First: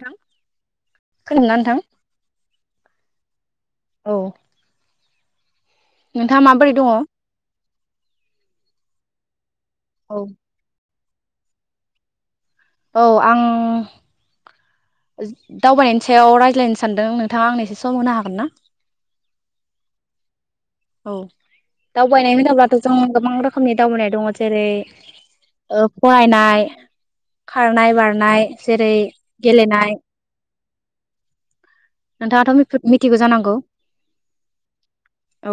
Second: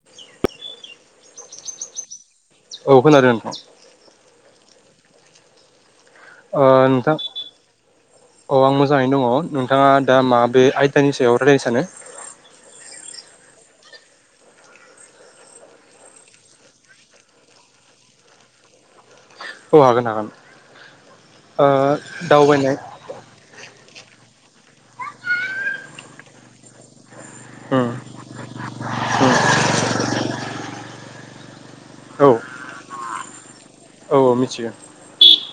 थां खोनादोंना नोंथां औ खोनादों नोंथां औ नोंथाङा ओ माबोरै दङ नोंथां औ आं मोजाङैनो दङ नोंथाङा औ दा माबे आइ दानि सायाव रायलायनो सानो औ आं ओ दावबायनायनि सायाव रायज्लायनो सानदों नोंथाङा आंनो एसे सम होनो हागोन ना औ हागोन हागोन औ ओ दावबायनाय होनोब्लाथ' जों गोबां रोखोमनि दावबायनाय दङ जेरै ओ फरायनाय उम खारनाय बारनाय जेरै गेलेनाय उम औ औ नोंथाङाथ' फोर मिथिगौ जानांगौ औ मिथियो औ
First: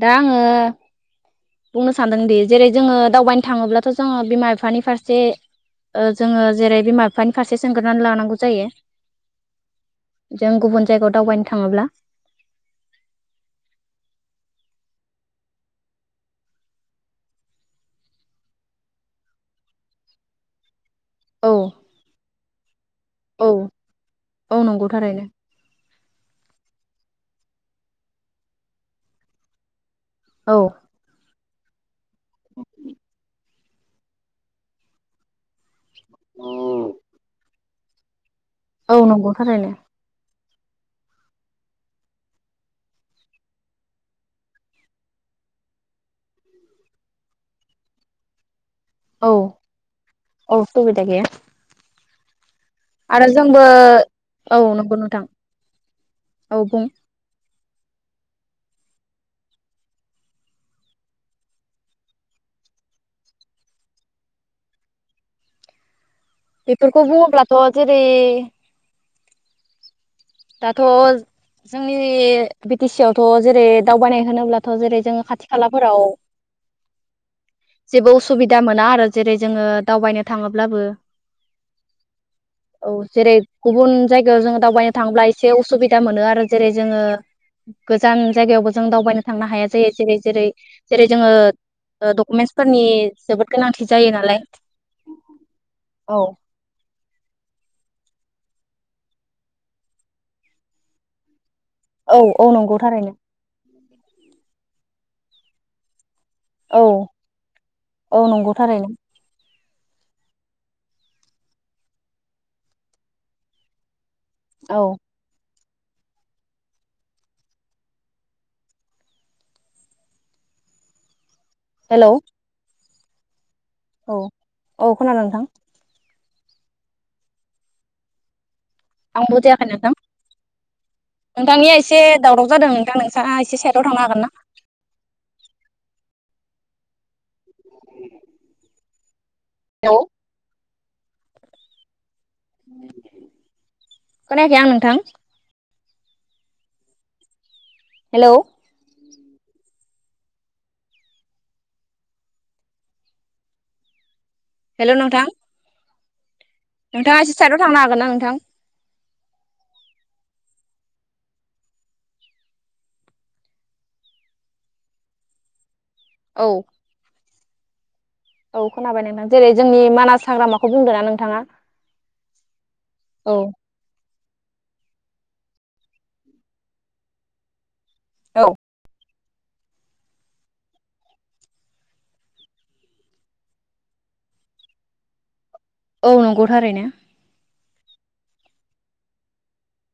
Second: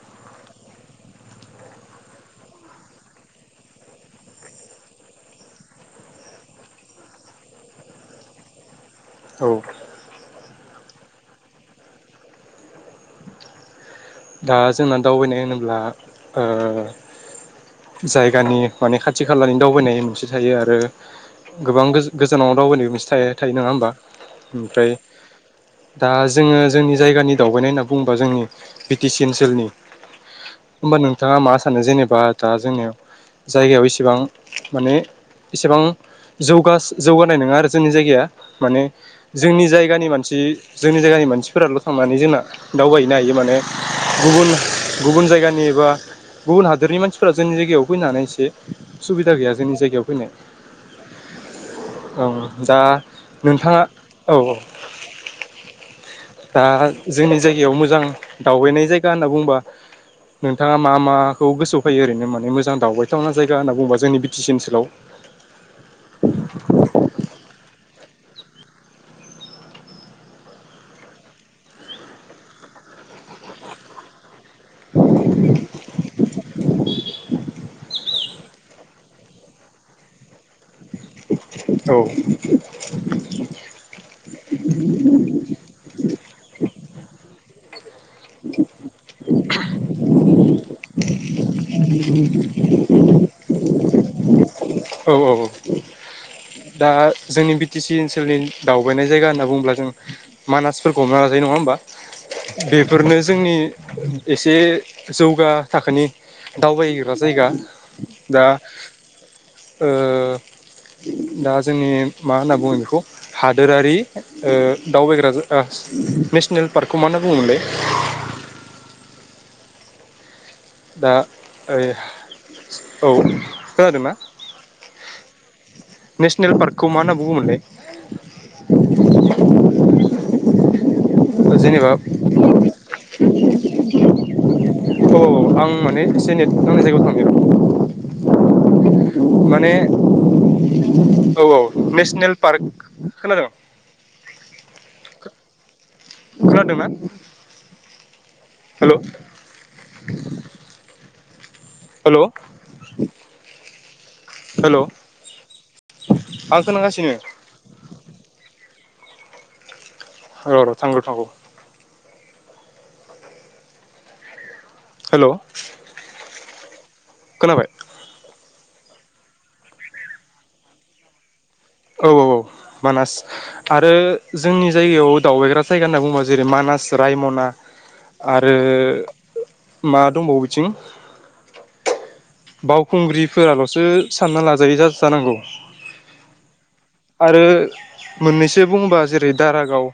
दा आङो बुंनो सानदोंदि जेरै जोङो दावबायनो थाङोब्लाथ' जोङो बिमा बिफानि फारसे जोङो जेरै बिमा बिफानि फारसे सोंग्रोनानै लानांगौ जायो औ जों गुबुन जायगायाव दावबायनो थाङोब्ला दा जोंना दावबायनाय होनोब्ला ओ जायगानि माने खाथि खालानि दावबायनाय मोनसे थायो आरो औ गोबां गो जानाव राव साननाय औ थायो नङा होमबा औ नंगौ ओमफ्राय थारैनो दा जोङो जोंनि जायगानि दावबायनाय होनना बुङोबा जोंनि बि टि सि ओनसोलनि औ होमबा नोंथाङा मा सानो जेनेबा बा दा जोंनियाव जायगायाव इसेबां माने इसेबां जौगास-जौगानाय नङा आरो जोंनि जायगाया माने औ नंगौ जोंनि थारैनो जायगानि मानसि जोंनि जायगानि मानसिफोराल' थांनानै जोंना दावबायहैनो हायो माने गुबुन-गुबुन जायगानि एबा गुबुन हादोरनि मानसिफोरा जोंनि जायगायाव फैनो हानाय एसे औ सुबिदा गैया जोंनि जायगायाव फैनो औ सुबिदा गैया औ दा आरो जोंबो नोंथाङा औ नोंगौ नथां औ दा बुं जोंनि जायगायाव मोजां दावबायनाय जायगा होनना बुंङोबा नोंथाङा मा माखौ गोसोआवफोयो ओरैनो माने मोजां दावबायथावना जायगा होनना बुंङोबा जोंनि बि टि सि ओनसोलाव बेफोरखौ बुंङोब्लाथ' जेरै दाथ' जोंनि बि टि सि आवथ' जेरै दावबायनाय होनोब्लाथ' जेरै जोङो खाथि खालाफोराव जेबो उसुबिदा मोना आरो जेरै जोङो दावबायनो थाङोब्लाबो औ औ जेरै गुबुन जायगायाव जों दावबाय थांब्ला एसे असुबिदा मोनो आरो जेरै जोङो गोजान जायगायावबो जों दावबायनो थांनो हाया जायो जेरै-जेरै जेरै जोङो डकुमेन्टसफोरनि जोबोद गोनांथि जायो नालाय औ-औ-औ औ दा जोंनि बि टि सि ओनसोलनि दावबायनाय जायगा होनना बुंङोब्ला जों मानासफोरखौ हमना लाजायो नङा होमबा औ औ नंगौ बेफोरनो थारैनो जोंनि एसे जौगा थाखोनि औ दावबायग्रा जायगा औ दा नंगौ थारैनो ओ दा जोंनि मा होनना बुङो बेखौ हादोरारि ओ औ दावबायग्रा जा थास नेसनेल पार्कखौ मा होनना बुङोमोनलाय? दा हेलौ ओयो औ खोनादोंना औ औ खोनादों नोंथां नेसनेल पार्कखौ मा होनना बुङोमोनलाय? आं बुजियाखै नोंथां नोंथांनिया जेनेबा एसे दावराव जादों नोंथां नोंसाङा एसे साइदाव थांनो हागोन ना? औ आं माने एसे नेट नां जायगायाव थांनि र' [unintelligible] माने हेलौ औ औ नेसनेल पार्क खोनादों खोनायाखै आं नोंथां खोनादोंना? हेलौ [unintelligible] हेल' हेल' नोंथां [unintelligible] खोनागासिनो नोंथाङा एसे साइडआव थांनो हागोन ना नोंथां? र' र' थांगौ थांगौ हेल' औ खोनाबाय औ खोनाबाय नोंथां जेरै जोंनि मानास हाग्रामाखौ बुंदो ना नोंथाङा? औ औ औ मानास औ आरो जोंनि जायगायाव दावबायग्रा जायगा होनना बुङोबा जेरै मानास, रायमना औ आरो मा दंबावो बिथिं बावखुंग्रिफोराल'सो सानना लाजायोै जा जानांगौ औ नंगौ थारैनो आरो मोननैसो बुंबा जेरै दारागाव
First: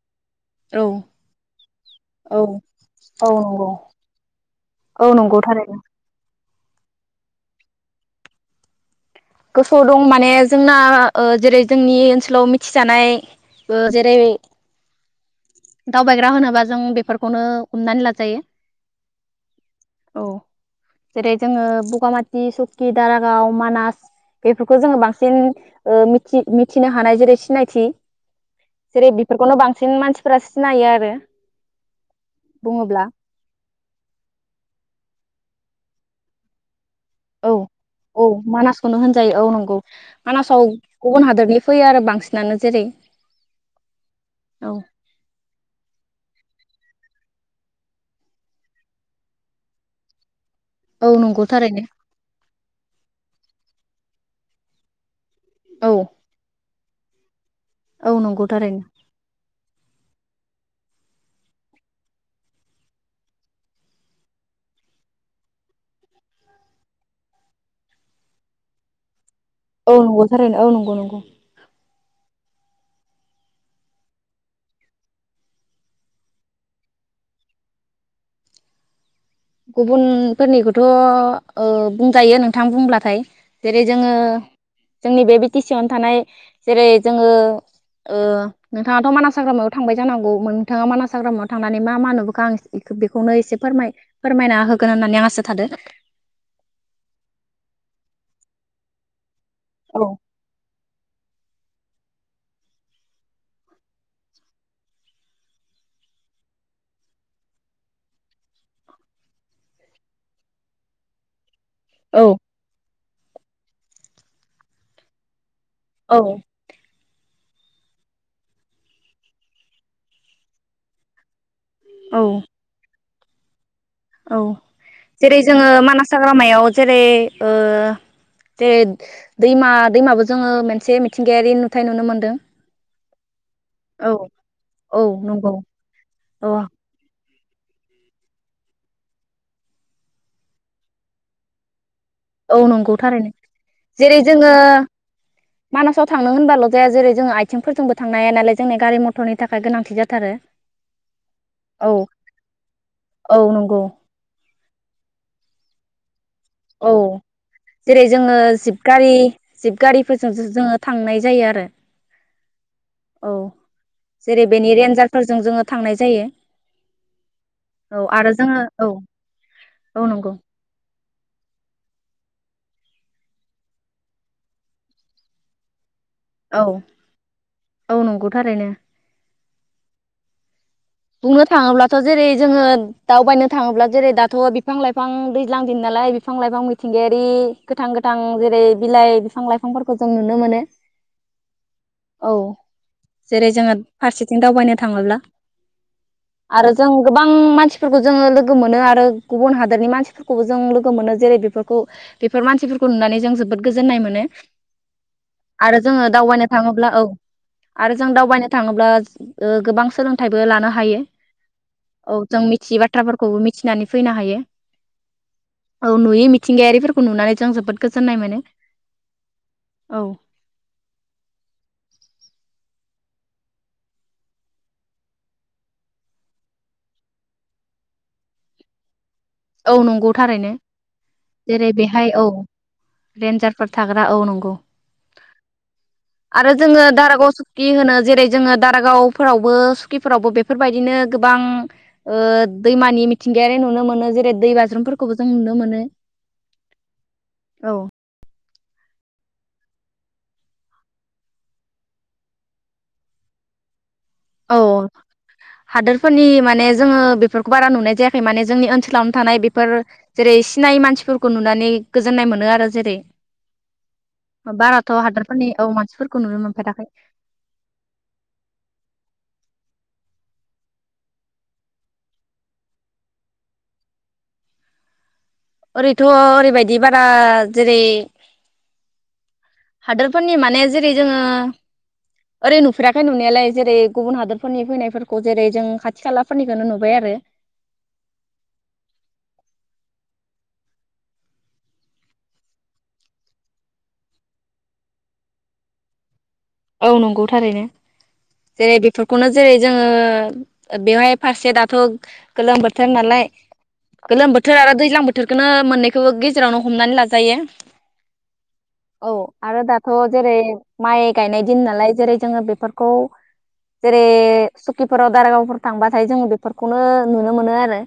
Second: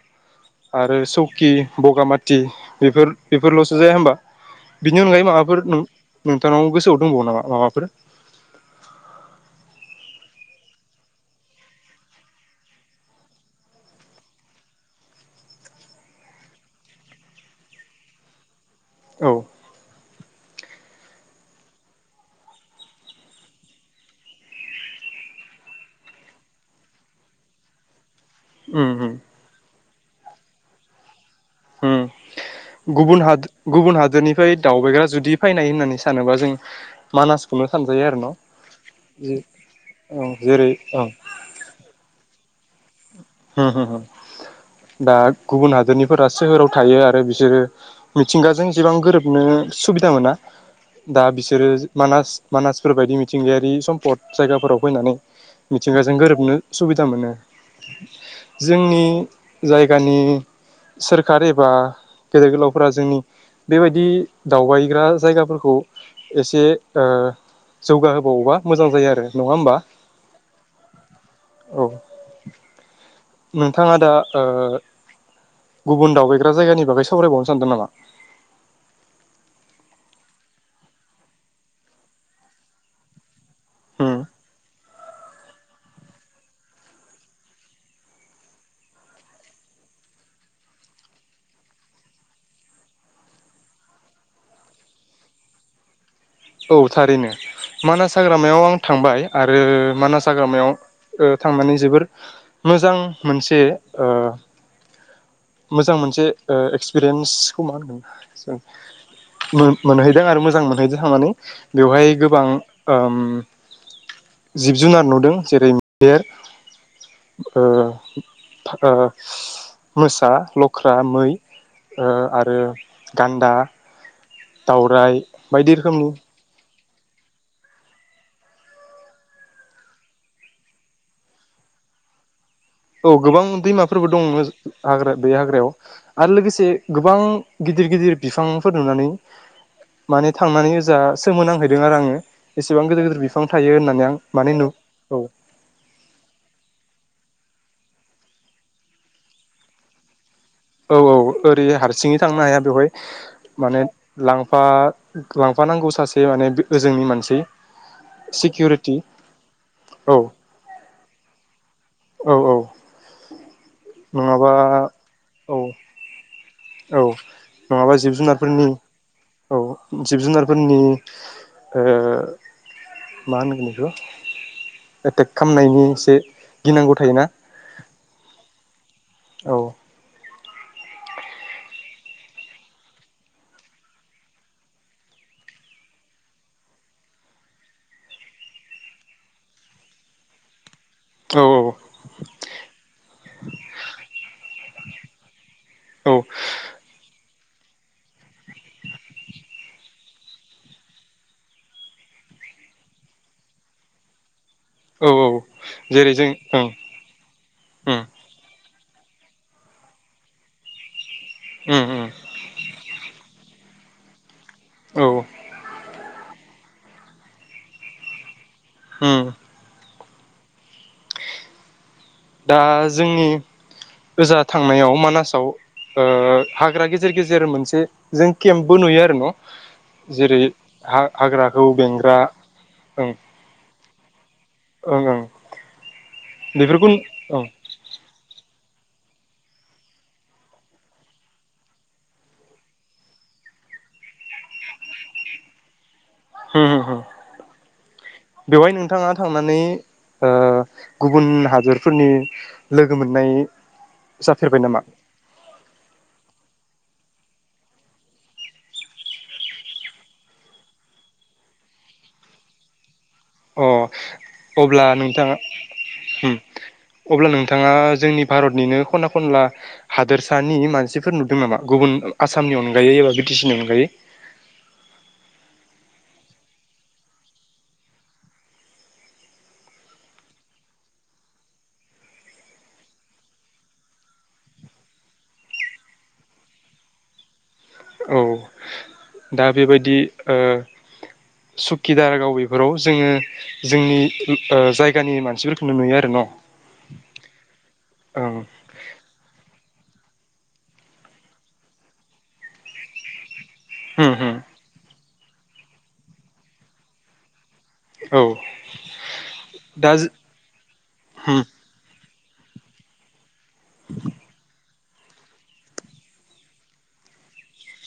औ आरो सौकि बगामाति औ बेफोर औ नंगौ बेफोरल'सो जाया होबा बेनि औ अनगायै नंगौ माबाफोर थारैनो नों नों थांनाव गोसोआव दंबावो नामा माबाफोर? गोसोआव दं माने जोंना ओ जेरै जोंनि ओनसोलाव मिथिजानाय ओ जेरै दावबायग्रा होनोबा जों बेफोरखौनो हमनानै लाजायो। औ औ जेरै जोङो बगामाथि सकि दारागाव मानास बेफोरखौ जोङो बांसिन ओ मिथिनो हानाय जेरै सिनायथि। उम उम जेरै बेफोरखौनो बां सिन मानसि फोरा सिनायो आरो। होम बुङोब्ला गुबुन हादोर गुबुन हादोरनिफ्राय दावबायग्रा जुदि फायनाय होननानै सानोबा जों औ मानासखौनो सानजायो आरो औ न' मानासखौनो जि होनजायो। औ नंगौ औ मानासाव जेरै औ गुबुन हादरनि फैयो आरो बांसिन नानो जेरै ओ-ओ औ दा गुबुन हादरनिफोरा सोहोराव थायो आरो बिसोरो मिथिंगाजों एसेबां गोरोबनो सुबिदा मोना। औ दा नंगौ बिसोरो थारैनो मानास मानासफोर बायदि मिथिं मिथिंगायारि सम्पद जायगाफोराव फैनानै औ मिथिंगाजों गोरोबनो सुबिदा मोनो। औ नंगौ थारैनो जोंनि जाय जायगानि सोरखार एबा गेदेर गोलावफ्रा जोंनि बेबायदि दावबायग्रा जायगाफोरखौ एसे ओ जौगाहोबावोबा मोजां जायो आरो। नङा होमबा औ नंगौथारैनो औ नंगौ नंगौ [inaudible] नोंथाङा दा ओ गुबुन दावबायग्रा जायगानि बागै सावरायबावनो सानदों नामा? गुबुनफोरनिखौथ' ओ बुंजायो नोंथां बुंब्लाथाय। जेरै जोङो उम जोंनि बे बिटि सि आवनो थानाय जेरै जोङो ओ नोंथाङाथ' मानास हाग्रामायाव थांबाय जानांगौ नोंथाङा मानास हाग्रामायाव थांनानै मा मा नुबोखो आं बेखौनो एसे फोरमाय फोरमायना होगोन होननानै आं आसा थादों। औ थारैनो मानास हाग्रामायाव आं थांबाय। आरो औ मानास हाग्रामायाव ओ थांनानै जोबोर मोजां मोनसे ओ मोजां मोनसे एक्सपिरियेन्सखौ मा होनगोन मोनहैदों आरो मोजां मोनहैदों थांनानै। बेवहाय औ गोबां ओम जिब-जुनार नुदों। जेरै मैदेर, ओ-ओ मोसा, लख्रा, मै। ओ आरो। गान्दा। औ दावराइ जेरै जोङो बायदि रोखोमनि मानास हाग्रामायाव जेरै ओ दै दैमा दैमाबो जोङो मोनसे मिथिंगायारि नुथाय नुनो मोन्दों। औ गोबां दैमाफोरबो दं औ हाग्रा बे नंगौ हाग्रायाव आरो औ लोगोसे गोबां गिदिर गिदिर बिफांफोर नुनानै माने थांनानै ओजा सोमोनांहैदों आरो आङो। औ एसेबां नंगौ गिदिर गिदिर थारैनो बिफां थायो होननानै आं जेरै जोङो माने नु औ मानासाव थांनो होनबाल' जाया जेरै जोङो आइ आथिंफोरजोंबो थांनो हाया नालाय जोंनि गारि मथरनि थाखाय गोनांथि जाथारो। औ औ ओरै औ हारसिङै थांनो हाया बेवहाय औ माने नंगौ लांफा लां माबानांगौ सासे- माने औ ओजोंनि मानसि जेरै जोङो जिब सिकिउरिटि गारि जिब औ गारिफोरजों जोङो थांनाय जायो आरो। औ औ औ जेरै नङाबा बेनि रेन्जारफोरजों औ जोङो थांनाय जायो। औ नङाबा औ जिब आरो जोङो जुनारफोरनि औ औ जिब जुनारफोरनि ओ ओ‌ मा मोनगोन बेखौ एटेक खामनायनि औ औ नंगौ थारैनो। औ बुंनो थाङोब्लाथ' जेरै जोङो दावबायनो थाङोब्ला जेरै दाथ' बिफां लाइफां दैज्लां दिन नालाय बिफां लाइफां मिथिंगायारि गोथां गोथां जेरै बिलाइ बिफां लाइफांफोरखौ जों नुनो मोनो। औ औ जेरै जोङो फारसेथिं दावबायनो थांबोला‌ औ आरो जों गोबां उम मानसिफोरखौ जोङो लोगो मोनो आरो गुबुन हादोरनि मानसिफोरखौबो जों लोगो मोनो जेरै बेफोरखौ बेफोर मानसिफोरखौ नुनानै जों जोबोद गोजोननाय मोनो। औ औ आरो जोङो जेरै जों दावबायनो ओं थाङोब्ला औ आरो उम जों दावबायनो थाङोब्ला- गोबां सोलों फिथायबो लानो हायो। उम उम औ जों मिथियै बाथ्राफोरखौ खौ मिथिनानै फैनो हायो। औ औ नुयै मिथिंगायारिफोर‌ खौ नुनानै जों जोबोद गोजोननाय मोनो। उम औ दा जोंनि ओजा थांनायाव मानासाव ओ हाग्रा गेजेर गेजेर मोनसे जों केम्पबो नुयो आरो न'। औ नंगौ जेरै थारैनो हा-हाग्राखौ जेरै बेहाय बेंग्रा ओं औ रेन्जारफोर थाग्रा औ नंगौ ओं ओं आरो बेफोरखौ जोङो ओं सुख्थि होनो होनो जेरै जोङो दाब दारागाव फोरावबो सुकिफोरावबो बेफोरबायदिनो गोबां ओ दैमानि मिथिंगायारि नुनो मोनो जे दै बाज्रुमफोरखौबो जों नुनो मोनो। होम होम होम औ बेवहाय नोंथाङा थांनानै ओ गुबुन हादरफोरनि लोगो मोननाय औ जाफेरबाय नामा हादोरफोरनि माने जोङो बेफोरखौ बारा नुनाय जायाखै माने जोंनि ओनसोलावनो थानाय बेफोर जेरै सिनाय मानसिफोरखौ नुनानै गोजोननाय मोनो आरो जेरै अ अब्ला बाराथ' नोंथाङा हादोरफोरनि औ मानसिफोरखौ होम नुनो मोनफेराखै अब्ला नोंथाङा जोंनि भारतनिनो खना खनला हादोरसानि मानसिफोर नुदों नामा गुबुन आसामनि अनगायै एबा बिटिसिनि अनगायै ओरैथ' ओरैबायदि बारा जेरै हादोरफोरनि माने जेरै जोंङो ओरै नुफेराखै नुनायालाय जेरै गुबुन हादोरफोरनि फैनायफोरखौ जेरै जों खाथि खालाफोरनिखौनो नुबाय आरो औ दा बेबायदि ओ सुखिदार गाव बेफोराव जोङो जोंनि ओ जायगानि मानसिफोरखौनो नुयो आरो न' औ नंगौ थारैनो ओं जेरै बेफोरखौनो जेरै जोङो। बेवहाय फारसे दाथ' गोलोम बोथोर नालाय होम गोलोम होम बोथोर आरो दैज्लां बो बोथोरखोनो मोननैखौबो गेजेरावनो हमनानै लाजायो। औ औ आरो दा दाथ' जेरै माइक उम गायनाय दिन नालाय जेरै जोङो बेफोरखौ जेरै स'किफोराव दारागावफोर थांबाथाय जोंङो बेफोरखौनो नुनो मोनो आरो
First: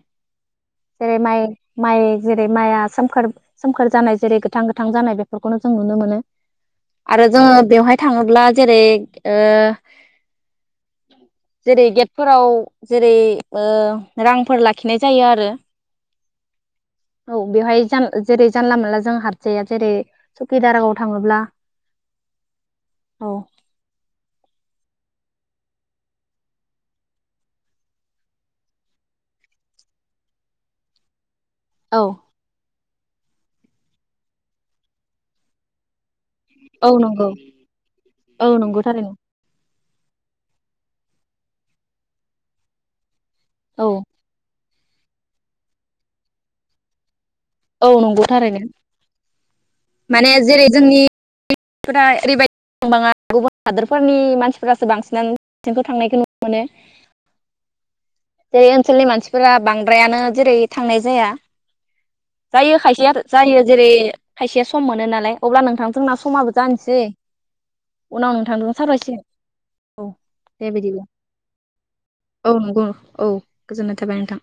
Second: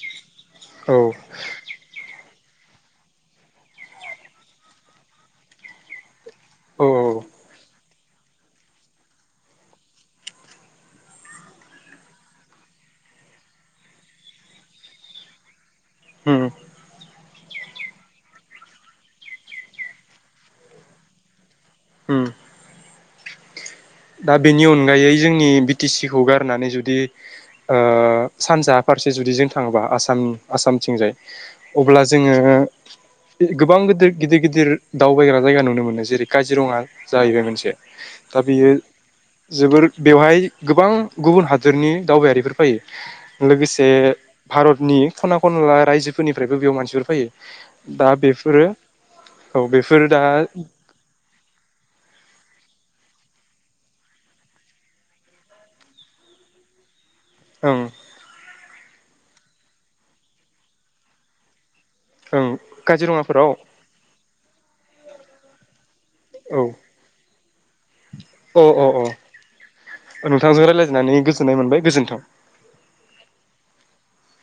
औ जेरै माइ-माइ जेरै माइया सोमखोर-सोमखोर जानाय जेरै गोथां-गोथां जानाय बेफोरखौनो जों नुनो मोनो। औ आरो जोङो बेवहाय थाङोब्ला जेरै ओ जेरै गेटफोराव जेरै ओ रांफोर लाखिनाय जायो आरो। होम औ बेवहाय जान जेरै जानला मोनानला जों हाबजाया जेरै सकि दारागाव थाङोब्ला होम औ दा बेनि अनगायै जोंनि बि टि सिखौ गारनानै जुदि ओ सानजा फारसे जुदि जों थाङोबा आसाम आसामथिंजाय अब्ला औ जोङो गोबां गोदोर-गिदिर-गिदिर दावबायग्रा जायगा नुनो मोनो जेरै काजिरङा औ नंगौ जाहैबाय मोनसे दा औ बियो नंगौ थारैनो जोबोर बेवहाय गोबां गुबुन हादोरनि दावबायारिफोर फैयो। औ लोगोसे भारत नि खना खनला रायजोफोरनिफ्रायबो बेयाव मानसिफोर फैयो। औ दा नंगौ थारैनो बेफोरो औ बेफोर दा माने जेरै जोंनि फोरा ओरैबायदि [unintelligible] ङा गुबुन हादोरफोरनि मानसिफोरासो बांसिनानो [unintelligible] सिनखौ थांनायखौ नुनो मोनो। ओं जेरै ओनसोलनि मानसिफोरा बांद्रायानो जेरै थांनाय जाया ओं जायो खायसेया काजिरङाफोराव जायो जेरै खायसेया सम मोनो नालाय अब्ला नोंथां जोंना समाबो औ जानोसै उनाव अ नोंथांजों सावरायसिगोन औ अ नोंथांजों दे बिदिब्ला रायज्लायनानै गोजोननाय मोनबाय गोजोन्थों। औ नंगौ औ गोजोनाय नोंथां